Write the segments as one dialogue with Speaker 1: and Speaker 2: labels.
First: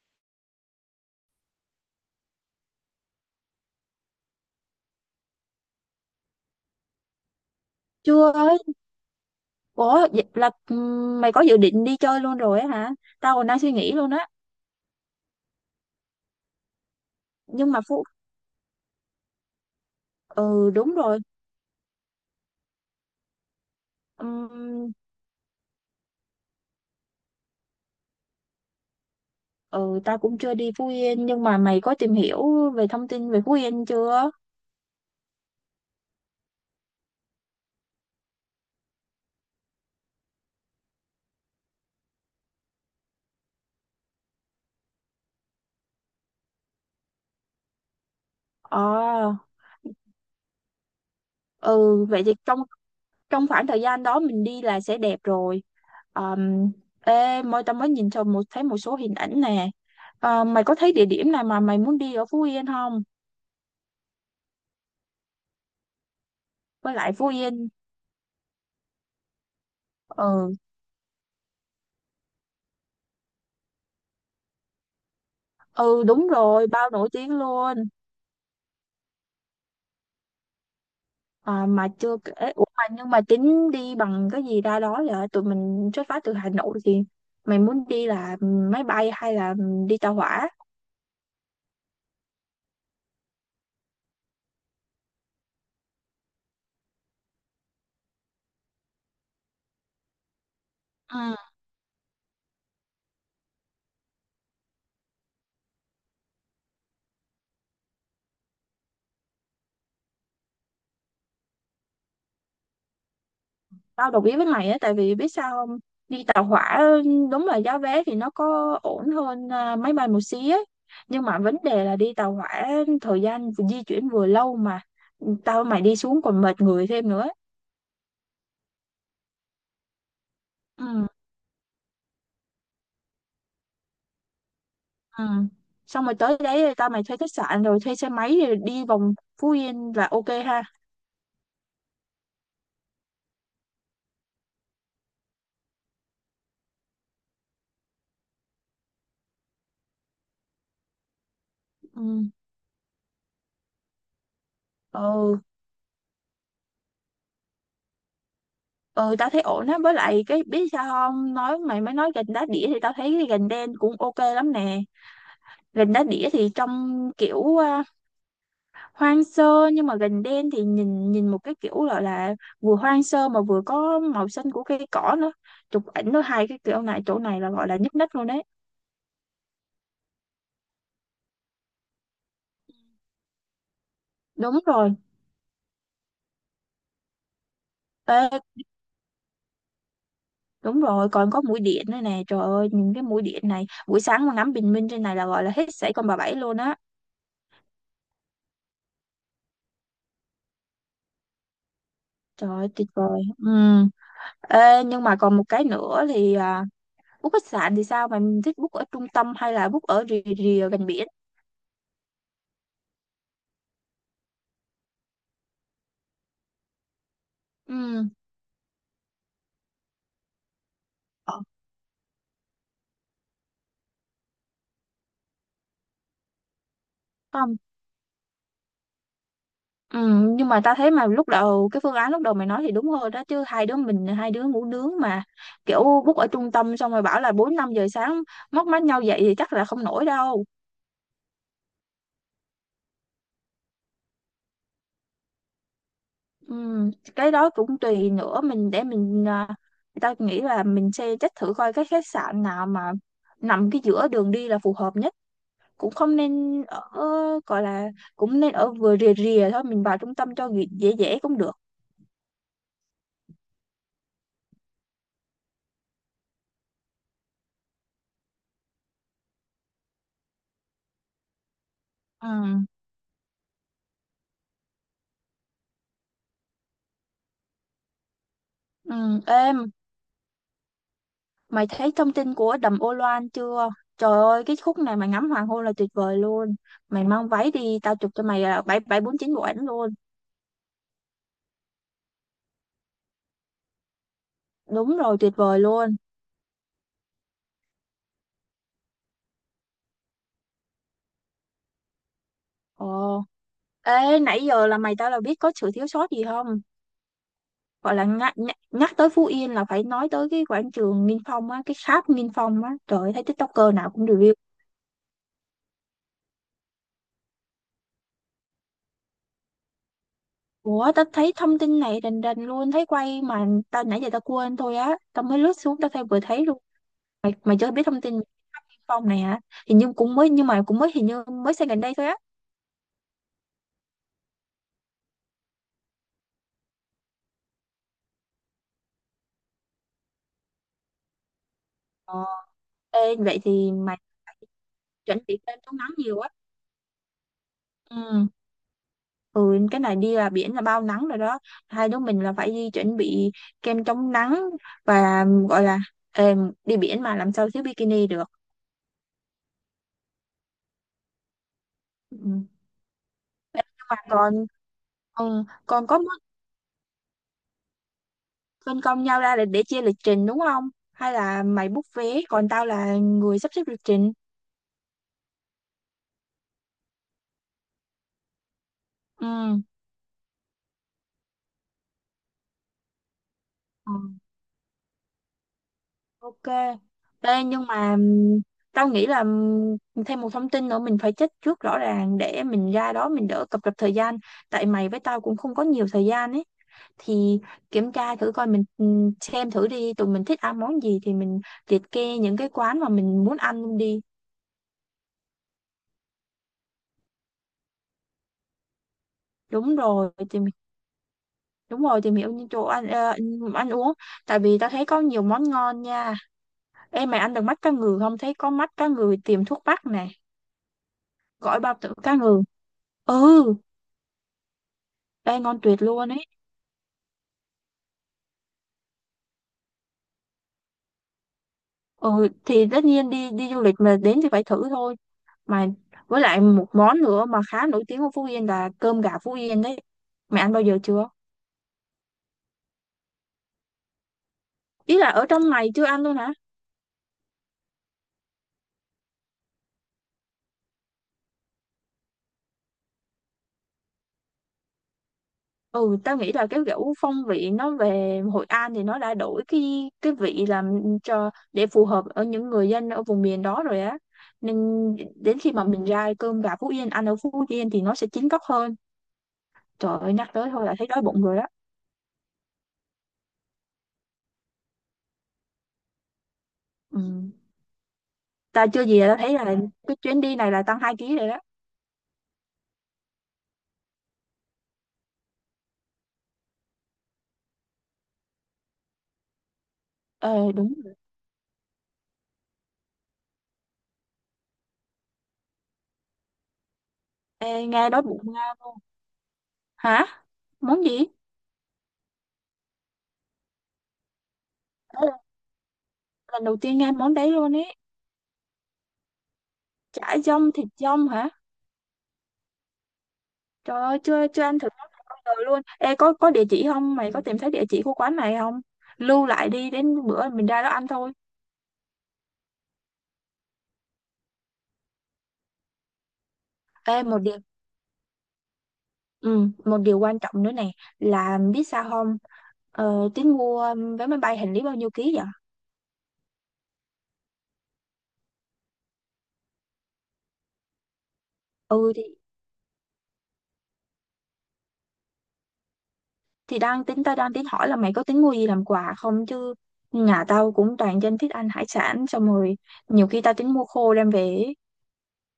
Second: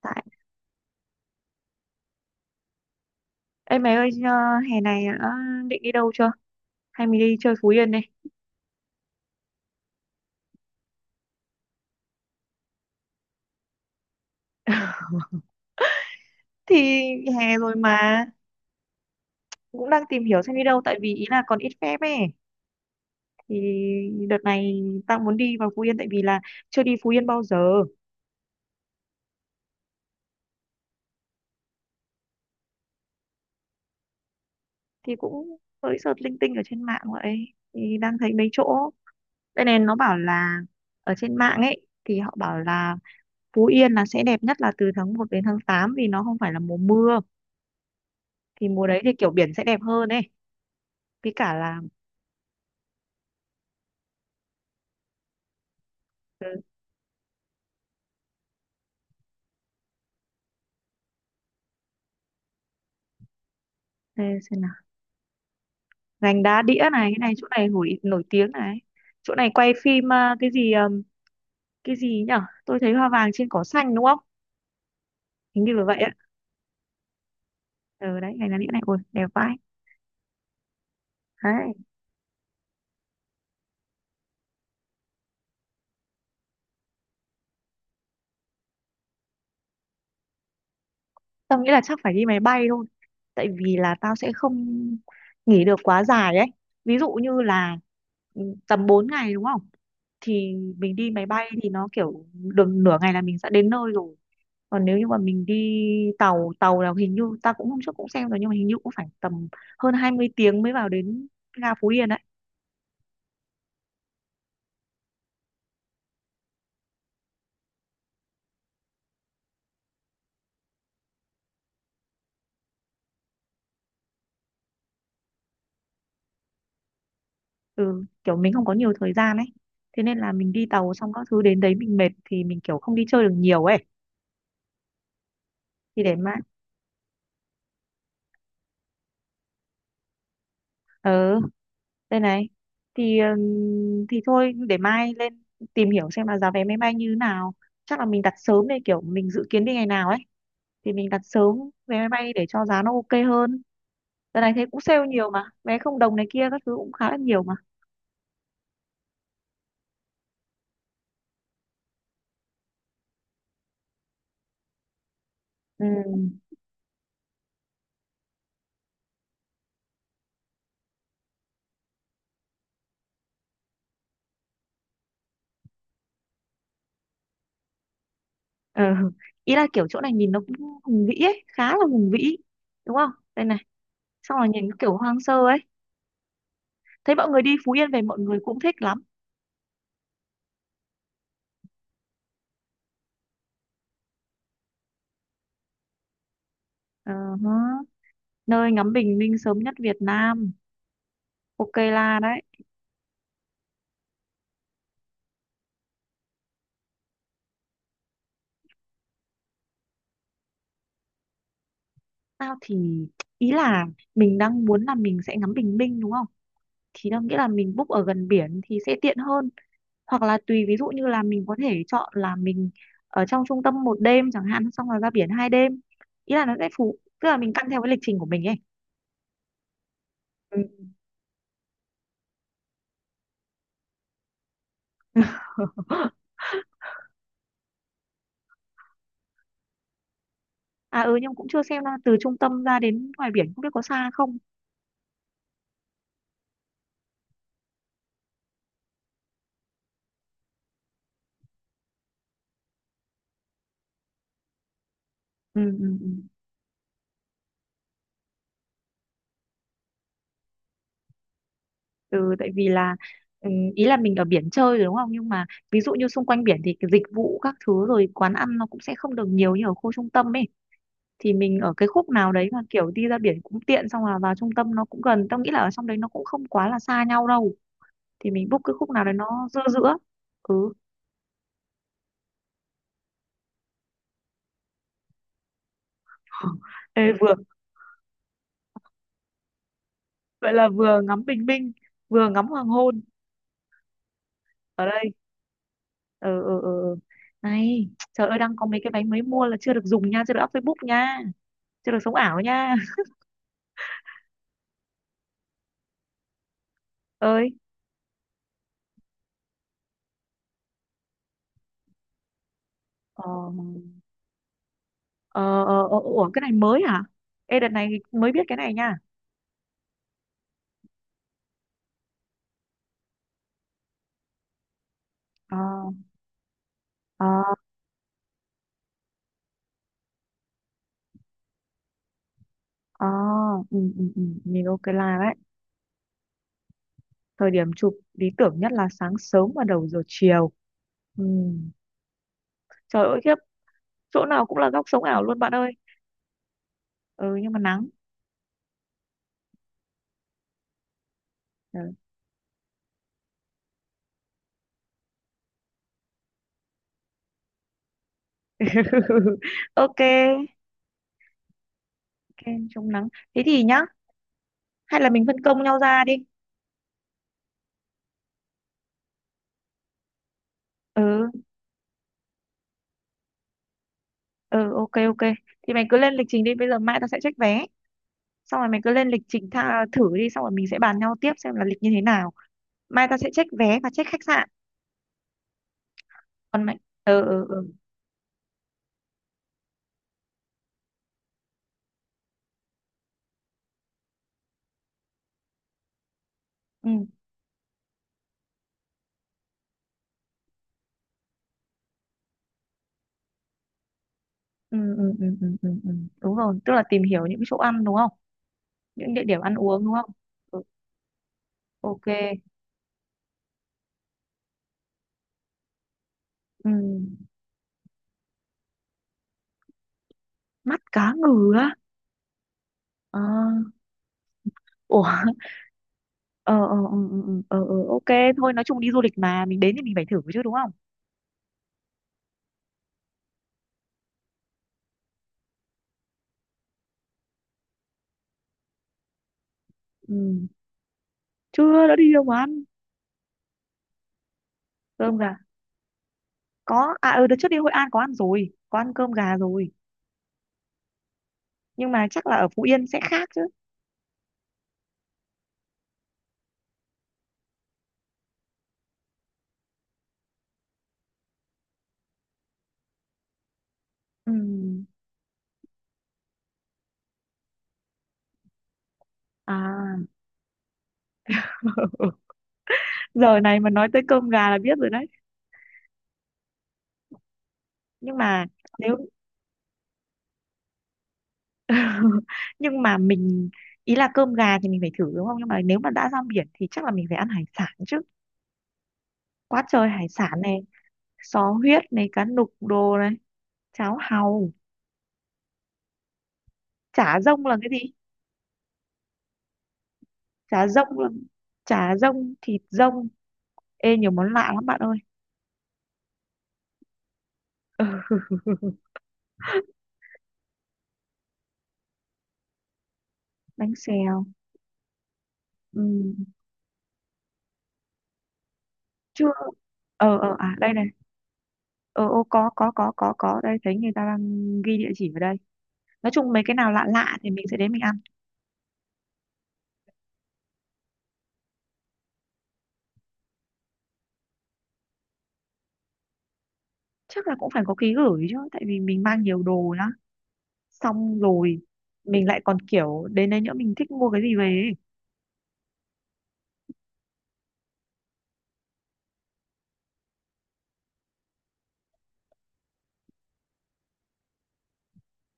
Speaker 1: Tại Ê mày ơi ờ, hè này đã định đi đâu chưa? Hay mình đi chơi Phú Yên đi.
Speaker 2: Chưa ơi, ủa vậy là mày có dự định đi chơi luôn rồi á hả? Tao còn đang suy nghĩ luôn á.
Speaker 1: Thì hè
Speaker 2: Nhưng
Speaker 1: rồi
Speaker 2: mà Phú
Speaker 1: mà cũng đang tìm hiểu xem đi
Speaker 2: Ừ
Speaker 1: đâu
Speaker 2: đúng
Speaker 1: tại vì
Speaker 2: rồi.
Speaker 1: ý là còn ít phép ấy. Thì đợt này
Speaker 2: Ừm,
Speaker 1: tao muốn đi vào Phú Yên tại vì là chưa đi Phú Yên bao giờ.
Speaker 2: ừ, tao cũng chưa đi Phú Yên, nhưng mà mày có tìm hiểu về thông tin về Phú Yên chưa?
Speaker 1: Thì cũng mới search linh tinh ở trên mạng vậy. Thì đang thấy mấy chỗ. Đây này nó bảo là ở trên mạng ấy thì họ bảo là Phú Yên là sẽ đẹp nhất là từ tháng một đến tháng 8 vì nó không phải là mùa mưa. Thì
Speaker 2: Ờ,
Speaker 1: mùa đấy thì kiểu biển sẽ đẹp hơn ấy. Với cả là
Speaker 2: ừ vậy thì trong trong khoảng thời gian đó mình đi là sẽ đẹp rồi.
Speaker 1: ừ,
Speaker 2: Um, Ê, tao mới nhìn cho một thấy một số hình ảnh nè. Ờ, mày có thấy địa điểm nào mà mày muốn đi ở Phú Yên không?
Speaker 1: thế xem nào. Gành đá đĩa
Speaker 2: Với
Speaker 1: này,
Speaker 2: lại
Speaker 1: cái
Speaker 2: Phú
Speaker 1: này, chỗ này
Speaker 2: Yên
Speaker 1: nổi nổi tiếng này, chỗ này quay phim à,
Speaker 2: ừ
Speaker 1: cái gì nhở, tôi thấy hoa vàng trên cỏ xanh đúng không, hình như là vậy
Speaker 2: ừ
Speaker 1: ạ.
Speaker 2: đúng rồi, bao nổi tiếng luôn.
Speaker 1: Ừ, đấy gành đá đĩa này ôi đẹp vãi.
Speaker 2: À,
Speaker 1: Đấy
Speaker 2: mà chưa kể Ủa mà nhưng mà tính đi bằng cái gì ra đó vậy? Tụi mình xuất phát từ Hà Nội thì mày muốn đi là máy bay hay là đi tàu hỏa?
Speaker 1: tao nghĩ là chắc phải đi máy bay thôi tại vì là tao sẽ không nghỉ được quá dài ấy, ví dụ như là ừ, tầm 4 ngày đúng không, thì mình đi máy
Speaker 2: Ừ,
Speaker 1: bay thì nó kiểu được nửa ngày là mình sẽ đến nơi rồi. Còn nếu như mà mình đi tàu tàu là hình như ta cũng hôm trước cũng xem rồi nhưng mà hình như cũng phải tầm hơn 20 tiếng mới vào đến ga Phú Yên ấy.
Speaker 2: tao đồng ý với mày á, tại vì biết sao không? Đi tàu hỏa đúng là giá vé thì nó có ổn hơn máy bay một xí ấy, nhưng mà vấn đề là đi tàu hỏa thời gian di chuyển vừa lâu, mà tao mày đi xuống còn mệt người thêm nữa.
Speaker 1: Ừ, kiểu mình không có nhiều thời gian ấy, thế nên là mình đi tàu
Speaker 2: Ừ.
Speaker 1: xong các thứ đến đấy mình mệt thì mình kiểu không đi chơi được nhiều ấy.
Speaker 2: Ừ.
Speaker 1: Thì
Speaker 2: Xong rồi
Speaker 1: để mai
Speaker 2: tới đấy tao mày thuê khách sạn rồi thuê xe máy rồi đi vòng Phú Yên là ok ha.
Speaker 1: ờ đây này, thì thôi để mai lên tìm hiểu xem là giá vé máy bay như thế nào, chắc là mình đặt sớm đây kiểu mình dự kiến đi ngày nào ấy, thì mình đặt sớm vé máy
Speaker 2: Ừ,
Speaker 1: bay để cho giá nó ok hơn. Đợt này thấy cũng sale nhiều
Speaker 2: ừ,
Speaker 1: mà, vé không đồng này kia các thứ cũng khá là nhiều mà.
Speaker 2: ừ, tao thấy ổn á. Với lại cái biết sao không, nói mày mới nói gành đá đĩa thì tao thấy cái gành đen cũng ok lắm nè.
Speaker 1: Ừ.
Speaker 2: Gành đá đĩa thì trông kiểu hoang sơ, nhưng mà gành đen thì nhìn nhìn một cái kiểu gọi là vừa hoang sơ mà vừa có màu xanh của cây cỏ nữa, chụp ảnh nó hai cái kiểu này chỗ này là gọi là nhức nách luôn đấy.
Speaker 1: Ừ. Ý là kiểu chỗ này nhìn nó cũng hùng vĩ ấy, khá là hùng vĩ. Đúng không? Đây này, xong là
Speaker 2: Đúng
Speaker 1: nhìn
Speaker 2: rồi.
Speaker 1: kiểu hoang sơ ấy. Thấy mọi người đi Phú Yên về mọi người
Speaker 2: Ê,
Speaker 1: cũng thích lắm.
Speaker 2: đúng rồi, còn có mũi điện nữa nè, trời ơi nhìn cái mũi điện này buổi sáng mà ngắm bình minh trên này là gọi là hết sảy con bà bảy luôn á.
Speaker 1: Ờ hớ. Nơi ngắm bình minh sớm nhất Việt Nam. Ok là đấy.
Speaker 2: Trời ơi tuyệt vời, ừ. Ê, nhưng mà còn một cái nữa thì book khách sạn thì sao? Mày thích book ở trung tâm hay là book ở rìa rìa gần biển?
Speaker 1: Tao thì ý là mình đang muốn là mình sẽ ngắm bình minh đúng không? Thì tao nghĩ là mình book ở
Speaker 2: Ừ,
Speaker 1: gần biển thì sẽ tiện hơn. Hoặc là tùy, ví dụ như là
Speaker 2: ờ,
Speaker 1: mình có thể chọn là mình ở trong trung tâm một đêm chẳng hạn xong rồi ra biển hai đêm, ý là nó sẽ phù tức là mình
Speaker 2: không.
Speaker 1: căn theo cái lịch trình của mình ấy.
Speaker 2: Ừ, nhưng
Speaker 1: Ừ,
Speaker 2: mà ta thấy mà lúc đầu cái phương án lúc đầu mày nói thì đúng hơn đó chứ, hai đứa mình hai đứa ngủ nướng mà. Kiểu book ở trung tâm xong rồi bảo là 4 5 giờ sáng móc mắt nhau dậy thì chắc là không nổi đâu.
Speaker 1: à ừ nhưng cũng chưa xem là từ trung tâm ra đến ngoài biển không biết có xa không.
Speaker 2: Ừ, cái đó cũng tùy nữa, mình để mình tao nghĩ là mình sẽ check thử coi cái khách sạn nào mà nằm cái giữa đường đi là phù hợp nhất.
Speaker 1: ừ,
Speaker 2: Cũng
Speaker 1: ừ, ừ.
Speaker 2: không nên ở gọi là, cũng nên ở vừa rìa rìa thôi, mình vào trung tâm cho dễ dễ dễ cũng được.
Speaker 1: Ừ tại vì là ừ, ý là mình ở biển chơi rồi đúng không nhưng mà ví dụ như xung quanh biển thì cái dịch vụ các thứ rồi quán ăn nó cũng sẽ không được nhiều như ở khu trung tâm ấy, thì mình ở cái khúc
Speaker 2: Ừ.
Speaker 1: nào đấy mà kiểu đi ra biển cũng tiện xong là vào trung tâm nó cũng gần, tao nghĩ là ở trong đấy nó cũng không quá là xa nhau đâu. Thì mình book cái khúc nào đấy
Speaker 2: Ừ,
Speaker 1: nó giữa
Speaker 2: em,
Speaker 1: giữa. Ừ.
Speaker 2: mày thấy thông tin của đầm Ô Loan chưa? Trời ơi cái khúc này mày ngắm hoàng hôn là tuyệt vời luôn. Mày
Speaker 1: Ê,
Speaker 2: mang
Speaker 1: vừa
Speaker 2: váy đi tao chụp cho mày là bảy bảy bốn chín bộ ảnh luôn.
Speaker 1: vậy là vừa ngắm bình minh vừa ngắm hoàng hôn ở
Speaker 2: Đúng
Speaker 1: đây.
Speaker 2: rồi, tuyệt vời luôn.
Speaker 1: ờ ờ ờ ờ. Này trời ơi đang có mấy cái váy mới mua là chưa được dùng nha, chưa được up Facebook nha, chưa được sống ảo nha.
Speaker 2: Ồ, ê nãy giờ là mày tao là biết có sự thiếu sót gì không?
Speaker 1: Ơi
Speaker 2: Gọi là nhắc, nhắc, tới Phú Yên là phải nói tới cái quảng trường Nghinh Phong á, cái tháp Nghinh Phong á, trời ơi, thấy
Speaker 1: ờ
Speaker 2: TikToker nào cũng review.
Speaker 1: ờ, ủa cái này mới hả, ê đợt này mới biết cái này nha.
Speaker 2: Ủa tao thấy thông tin này rành rành luôn. Thấy quay mà tao nãy giờ tao quên thôi á. Tao mới lướt
Speaker 1: ờ
Speaker 2: xuống tao thấy vừa thấy luôn. Mày,
Speaker 1: ờ
Speaker 2: mày chưa biết thông tin Thanh Phong này hả? Hình như cũng mới. Nhưng mà cũng mới, hình như mới xây gần đây thôi á.
Speaker 1: ờ ừ. Nhìn ok là đấy, thời điểm chụp lý tưởng nhất là sáng sớm và đầu giờ chiều. Ừ.
Speaker 2: Ờ.
Speaker 1: Trời
Speaker 2: Ê,
Speaker 1: ơi khiếp,
Speaker 2: vậy thì mày
Speaker 1: chỗ nào cũng là góc sống
Speaker 2: chuẩn
Speaker 1: ảo luôn
Speaker 2: bị
Speaker 1: bạn
Speaker 2: kem
Speaker 1: ơi.
Speaker 2: chống nắng nhiều á.
Speaker 1: Ừ nhưng mà nắng.
Speaker 2: Ừ. Ừ, cái này đi là biển là bao nắng rồi đó, hai
Speaker 1: Ừ.
Speaker 2: đứa mình là phải đi chuẩn bị kem chống nắng và gọi là, ê, đi biển mà làm sao thiếu bikini được.
Speaker 1: Ok, ok
Speaker 2: Ừ.
Speaker 1: chống nắng, thế
Speaker 2: Ê,
Speaker 1: thì nhá
Speaker 2: nhưng mà còn
Speaker 1: hay là mình phân công nhau
Speaker 2: còn có
Speaker 1: ra đi.
Speaker 2: phân công nhau ra để chia lịch trình đúng không? Hay
Speaker 1: Ừ
Speaker 2: là mày book vé còn tao là người sắp xếp lịch trình?
Speaker 1: ừ ok ok, thì mày cứ lên lịch trình đi bây giờ, mai tao sẽ check vé, xong rồi mày cứ lên lịch
Speaker 2: Ừ,
Speaker 1: trình thử đi xong rồi mình sẽ bàn nhau tiếp xem là lịch như thế nào. Mai tao sẽ check vé và
Speaker 2: ờ,
Speaker 1: check khách sạn,
Speaker 2: ok.
Speaker 1: còn mày ừ
Speaker 2: Ê,
Speaker 1: ừ
Speaker 2: nhưng
Speaker 1: ừ
Speaker 2: mà tao nghĩ là thêm một thông tin nữa mình phải check trước rõ ràng để mình ra đó mình đỡ cập rập thời gian. Tại mày với tao cũng không có nhiều thời gian ấy.
Speaker 1: ừ
Speaker 2: Thì kiểm tra thử coi mình xem thử đi, tụi mình thích ăn món gì thì mình liệt kê những cái quán mà mình muốn ăn đi.
Speaker 1: ừ ừ ừ ừ ừ ừ. Đúng rồi tức là tìm hiểu những chỗ ăn đúng không, những địa điểm ăn
Speaker 2: Đúng
Speaker 1: uống đúng không.
Speaker 2: rồi, tìm
Speaker 1: Ừ,
Speaker 2: Đúng rồi,
Speaker 1: ok.
Speaker 2: tìm hiểu những chỗ ăn, ăn uống, tại vì tao thấy có nhiều món ngon nha.
Speaker 1: Ừ.
Speaker 2: Em mày ăn được mắt cá ngừ không, thấy có mắt cá ngừ tiềm thuốc bắc này,
Speaker 1: Mắt cá ngừ
Speaker 2: gỏi bao
Speaker 1: á.
Speaker 2: tử cá ngừ,
Speaker 1: À.
Speaker 2: ừ,
Speaker 1: Ủa,
Speaker 2: đây ngon tuyệt luôn ấy.
Speaker 1: ờ ừ, ờ ờ, ok thôi nói chung đi du lịch mà mình đến thì mình phải thử chứ đúng không.
Speaker 2: Ừ thì tất nhiên đi đi du lịch mà đến thì phải thử thôi, mà với lại một món nữa mà khá nổi tiếng ở Phú Yên là cơm gà Phú Yên đấy.
Speaker 1: Ừ.
Speaker 2: Mày ăn bao giờ chưa?
Speaker 1: Chưa, đã đi đâu mà ăn
Speaker 2: Ý là
Speaker 1: cơm
Speaker 2: ở
Speaker 1: gà.
Speaker 2: trong này chưa ăn luôn hả?
Speaker 1: Có, à ừ đợt trước đi Hội An có ăn rồi, có ăn cơm gà rồi nhưng mà chắc là ở Phú Yên sẽ khác chứ.
Speaker 2: Ừ, tao nghĩ là cái kiểu phong vị nó về Hội An thì nó đã đổi cái vị làm cho để phù hợp ở những người dân ở vùng miền đó rồi á,
Speaker 1: Ừ.
Speaker 2: nên đến khi mà mình ra cơm gà Phú Yên ăn ở Phú Yên thì nó sẽ chín góc hơn.
Speaker 1: À.
Speaker 2: Trời ơi nhắc tới thôi là thấy đói bụng rồi đó.
Speaker 1: Giờ này mà nói tới cơm gà là biết rồi đấy.
Speaker 2: Ừ.
Speaker 1: Nhưng mà
Speaker 2: Ta chưa
Speaker 1: nếu
Speaker 2: gì là tao thấy là cái chuyến đi này là tăng 2 ký rồi đó.
Speaker 1: nhưng mà mình ý là cơm gà thì mình phải thử đúng không, nhưng mà nếu mà đã ra biển thì chắc là mình phải ăn hải sản chứ, quá trời hải sản
Speaker 2: Ờ
Speaker 1: này,
Speaker 2: đúng rồi.
Speaker 1: sò huyết này, cá nục đồ này, cháo hàu, chả rông
Speaker 2: Ê,
Speaker 1: là cái
Speaker 2: nghe
Speaker 1: gì?
Speaker 2: đói bụng nghe luôn, hả
Speaker 1: Chả
Speaker 2: món
Speaker 1: rông
Speaker 2: gì?
Speaker 1: là chả rông thịt rông, ê nhiều món lạ lắm bạn ơi,
Speaker 2: Đó là lần đầu tiên nghe món đấy luôn ấy, chả dông thịt dông hả?
Speaker 1: bánh
Speaker 2: Trời ơi,
Speaker 1: xèo.
Speaker 2: chưa chưa ăn thử món này bao giờ luôn.
Speaker 1: Ừ.
Speaker 2: Ê, có địa chỉ không? Mày có tìm thấy địa chỉ của quán này không? Lưu
Speaker 1: Chưa.
Speaker 2: lại đi, đến bữa mình
Speaker 1: À
Speaker 2: ra đó
Speaker 1: đây này,
Speaker 2: ăn thôi.
Speaker 1: ờ ô có đây, thấy người ta đang ghi địa chỉ vào đây, nói chung mấy cái nào lạ
Speaker 2: Ê
Speaker 1: lạ
Speaker 2: một
Speaker 1: thì
Speaker 2: điều,
Speaker 1: mình sẽ đến mình ăn.
Speaker 2: ừ, một điều quan trọng nữa này, là biết sao không? Ờ, tính mua vé máy bay hành lý bao nhiêu ký vậy?
Speaker 1: Chắc là cũng phải có ký gửi chứ tại vì mình mang nhiều đồ lắm, xong rồi
Speaker 2: Ừ thì
Speaker 1: mình lại còn kiểu đến đây nữa mình thích mua cái gì về ấy.
Speaker 2: thì đang tính tao đang tính hỏi là mày có tính mua gì làm quà không chứ, nhà tao cũng toàn dân thích ăn hải sản, xong rồi nhiều khi tao tính mua khô đem về ấy.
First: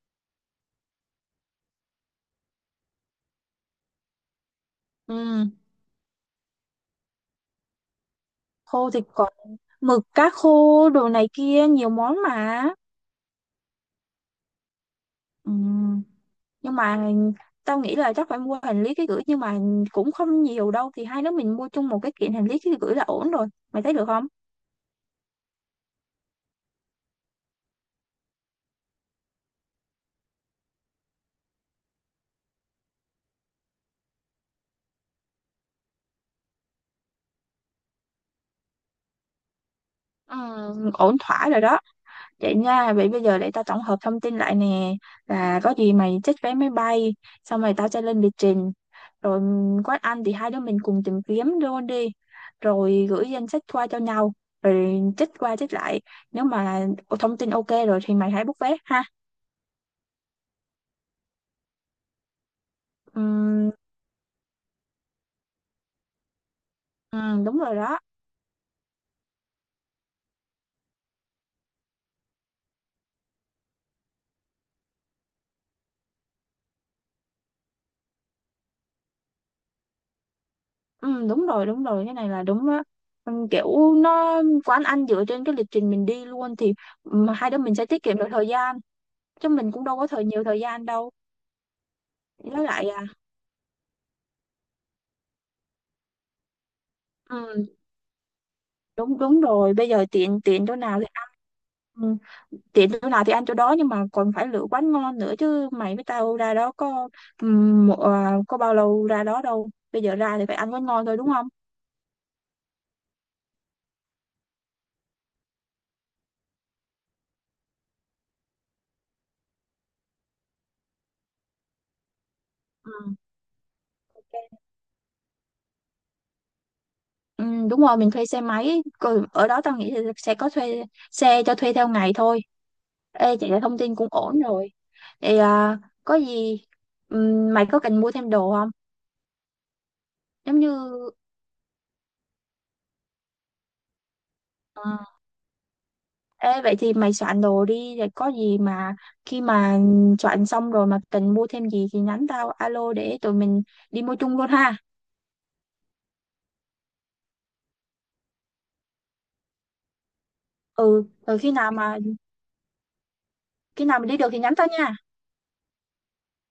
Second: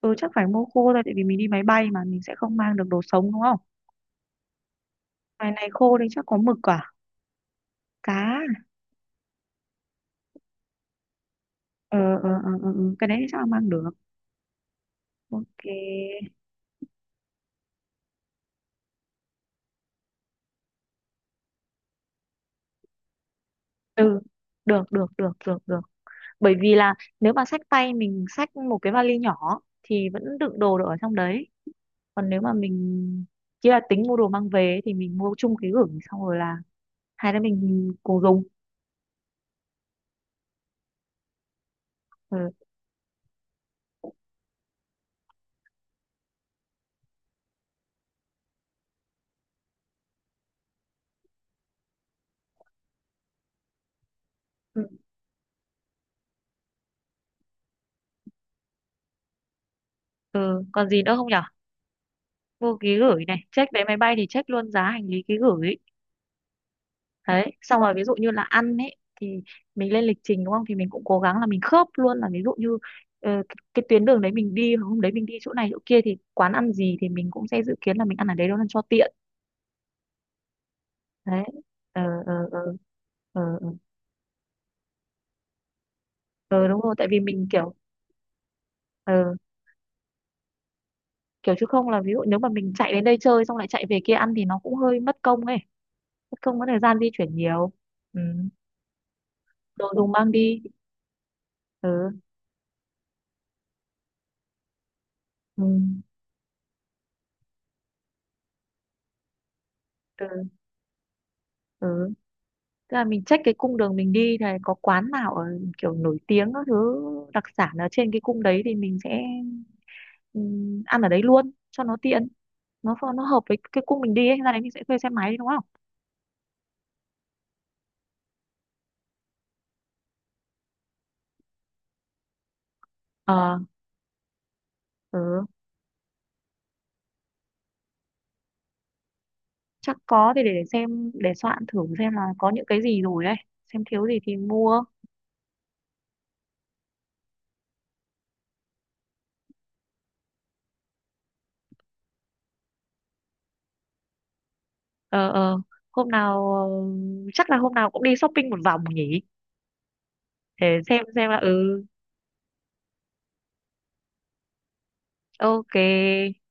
Speaker 1: Ừ chắc phải mua khô thôi tại vì mình đi máy bay mà mình sẽ không mang được đồ sống đúng không.
Speaker 2: Ừ,
Speaker 1: Ngoài này khô đây chắc có mực à, cá
Speaker 2: khô thì còn mực, cá khô, đồ này kia nhiều món mà.
Speaker 1: ờ, cái đấy chắc là mang được.
Speaker 2: Ừ,
Speaker 1: Ok.
Speaker 2: nhưng mà tao nghĩ là chắc phải mua hành lý ký gửi, nhưng mà cũng không nhiều đâu thì hai đứa mình mua chung một cái kiện hành lý ký gửi là ổn rồi, mày thấy được
Speaker 1: ừ
Speaker 2: không?
Speaker 1: Được được được được được, bởi vì là nếu mà xách tay mình xách một cái vali nhỏ thì vẫn đựng đồ được ở trong đấy, còn nếu mà mình chỉ là tính mua đồ mang về ấy, thì mình mua chung ký gửi, xong rồi là hai đứa mình cùng dùng.
Speaker 2: Ừ, ổn thỏa rồi đó.
Speaker 1: Ừ.
Speaker 2: Vậy nha, vậy bây giờ để tao tổng hợp thông tin lại nè, là có gì mày check vé máy bay, xong rồi tao sẽ lên lịch trình, rồi quán ăn thì hai đứa mình cùng tìm kiếm luôn đi, rồi gửi danh sách qua cho nhau,
Speaker 1: Ừ.
Speaker 2: rồi check qua check lại, nếu mà thông tin ok rồi thì mày hãy book vé ha.
Speaker 1: Ừ. Còn gì nữa không nhở? Mua ký gửi
Speaker 2: Ừ,
Speaker 1: này, check vé máy bay thì check luôn giá hành lý ký gửi
Speaker 2: ừ,
Speaker 1: đấy,
Speaker 2: đúng rồi
Speaker 1: xong rồi
Speaker 2: đó.
Speaker 1: ví dụ như là ăn ấy, thì mình lên lịch trình đúng không thì mình cũng cố gắng là mình khớp luôn là ví dụ như ờ, cái tuyến đường đấy mình đi hôm đấy mình đi chỗ này chỗ kia thì quán ăn gì thì mình cũng sẽ dự kiến là mình ăn ở đấy đâu ăn cho tiện.
Speaker 2: Ừ,
Speaker 1: Đấy.
Speaker 2: đúng rồi đúng
Speaker 1: ờ
Speaker 2: rồi, cái này là
Speaker 1: ờ ờ
Speaker 2: đúng á. Ừ,
Speaker 1: ờ ờ
Speaker 2: kiểu nó quán ăn dựa trên cái lịch trình mình đi luôn
Speaker 1: Ờ,
Speaker 2: thì
Speaker 1: đúng rồi tại vì
Speaker 2: mà
Speaker 1: mình
Speaker 2: hai đứa
Speaker 1: kiểu
Speaker 2: mình sẽ tiết kiệm được thời gian,
Speaker 1: ờ,
Speaker 2: chứ mình cũng đâu có nhiều thời gian đâu.
Speaker 1: kiểu chứ không là ví dụ nếu mà
Speaker 2: Với
Speaker 1: mình
Speaker 2: lại
Speaker 1: chạy đến đây chơi xong lại chạy về kia ăn thì nó cũng hơi mất công ấy, mất công có thời gian di chuyển
Speaker 2: ừ,
Speaker 1: nhiều. Ừ.
Speaker 2: đúng đúng rồi, bây
Speaker 1: Đồ
Speaker 2: giờ
Speaker 1: dùng mang
Speaker 2: tiện
Speaker 1: đi.
Speaker 2: tiện chỗ nào thì ăn. Ừ,
Speaker 1: ừ
Speaker 2: tiện chỗ nào thì ăn chỗ đó, nhưng mà còn phải lựa quán ngon nữa
Speaker 1: ừ
Speaker 2: chứ mày với tao ra đó có, ừ, có bao lâu ra đó đâu, bây giờ ra thì
Speaker 1: ừ,
Speaker 2: phải ăn quán ngon thôi đúng không?
Speaker 1: ừ. Tức là mình check cái cung đường mình đi này có quán nào ở kiểu nổi tiếng các thứ, đặc sản ở trên cái cung đấy thì mình sẽ ăn ở đấy luôn cho nó tiện, nó
Speaker 2: Ừ.
Speaker 1: nó hợp với cái cung mình đi ấy,
Speaker 2: Ok.
Speaker 1: ra đấy mình sẽ thuê xe máy đi, đúng không.
Speaker 2: Ừ, đúng rồi mình thuê xe máy. Còn ở đó tao nghĩ là sẽ có thuê xe cho thuê theo ngày thôi. Ê chị,
Speaker 1: Ờ
Speaker 2: là thông tin cũng ổn rồi, thì
Speaker 1: ừ.
Speaker 2: có gì mày có cần mua thêm đồ không?
Speaker 1: Chắc có thì
Speaker 2: Giống
Speaker 1: để
Speaker 2: như
Speaker 1: xem để soạn thử xem là có những cái gì rồi đấy, xem thiếu gì thì
Speaker 2: ờ,
Speaker 1: mua.
Speaker 2: ê vậy thì mày soạn đồ đi, rồi có gì mà khi mà soạn xong rồi mà cần mua thêm gì thì nhắn tao alo để tụi mình đi mua chung luôn ha.
Speaker 1: ờ ờ Hôm nào ờ, chắc là hôm nào cũng đi shopping một vòng nhỉ, để
Speaker 2: Ừ,
Speaker 1: xem là
Speaker 2: rồi khi nào
Speaker 1: ừ
Speaker 2: mà khi nào mình đi được thì nhắn tao nha.
Speaker 1: ok.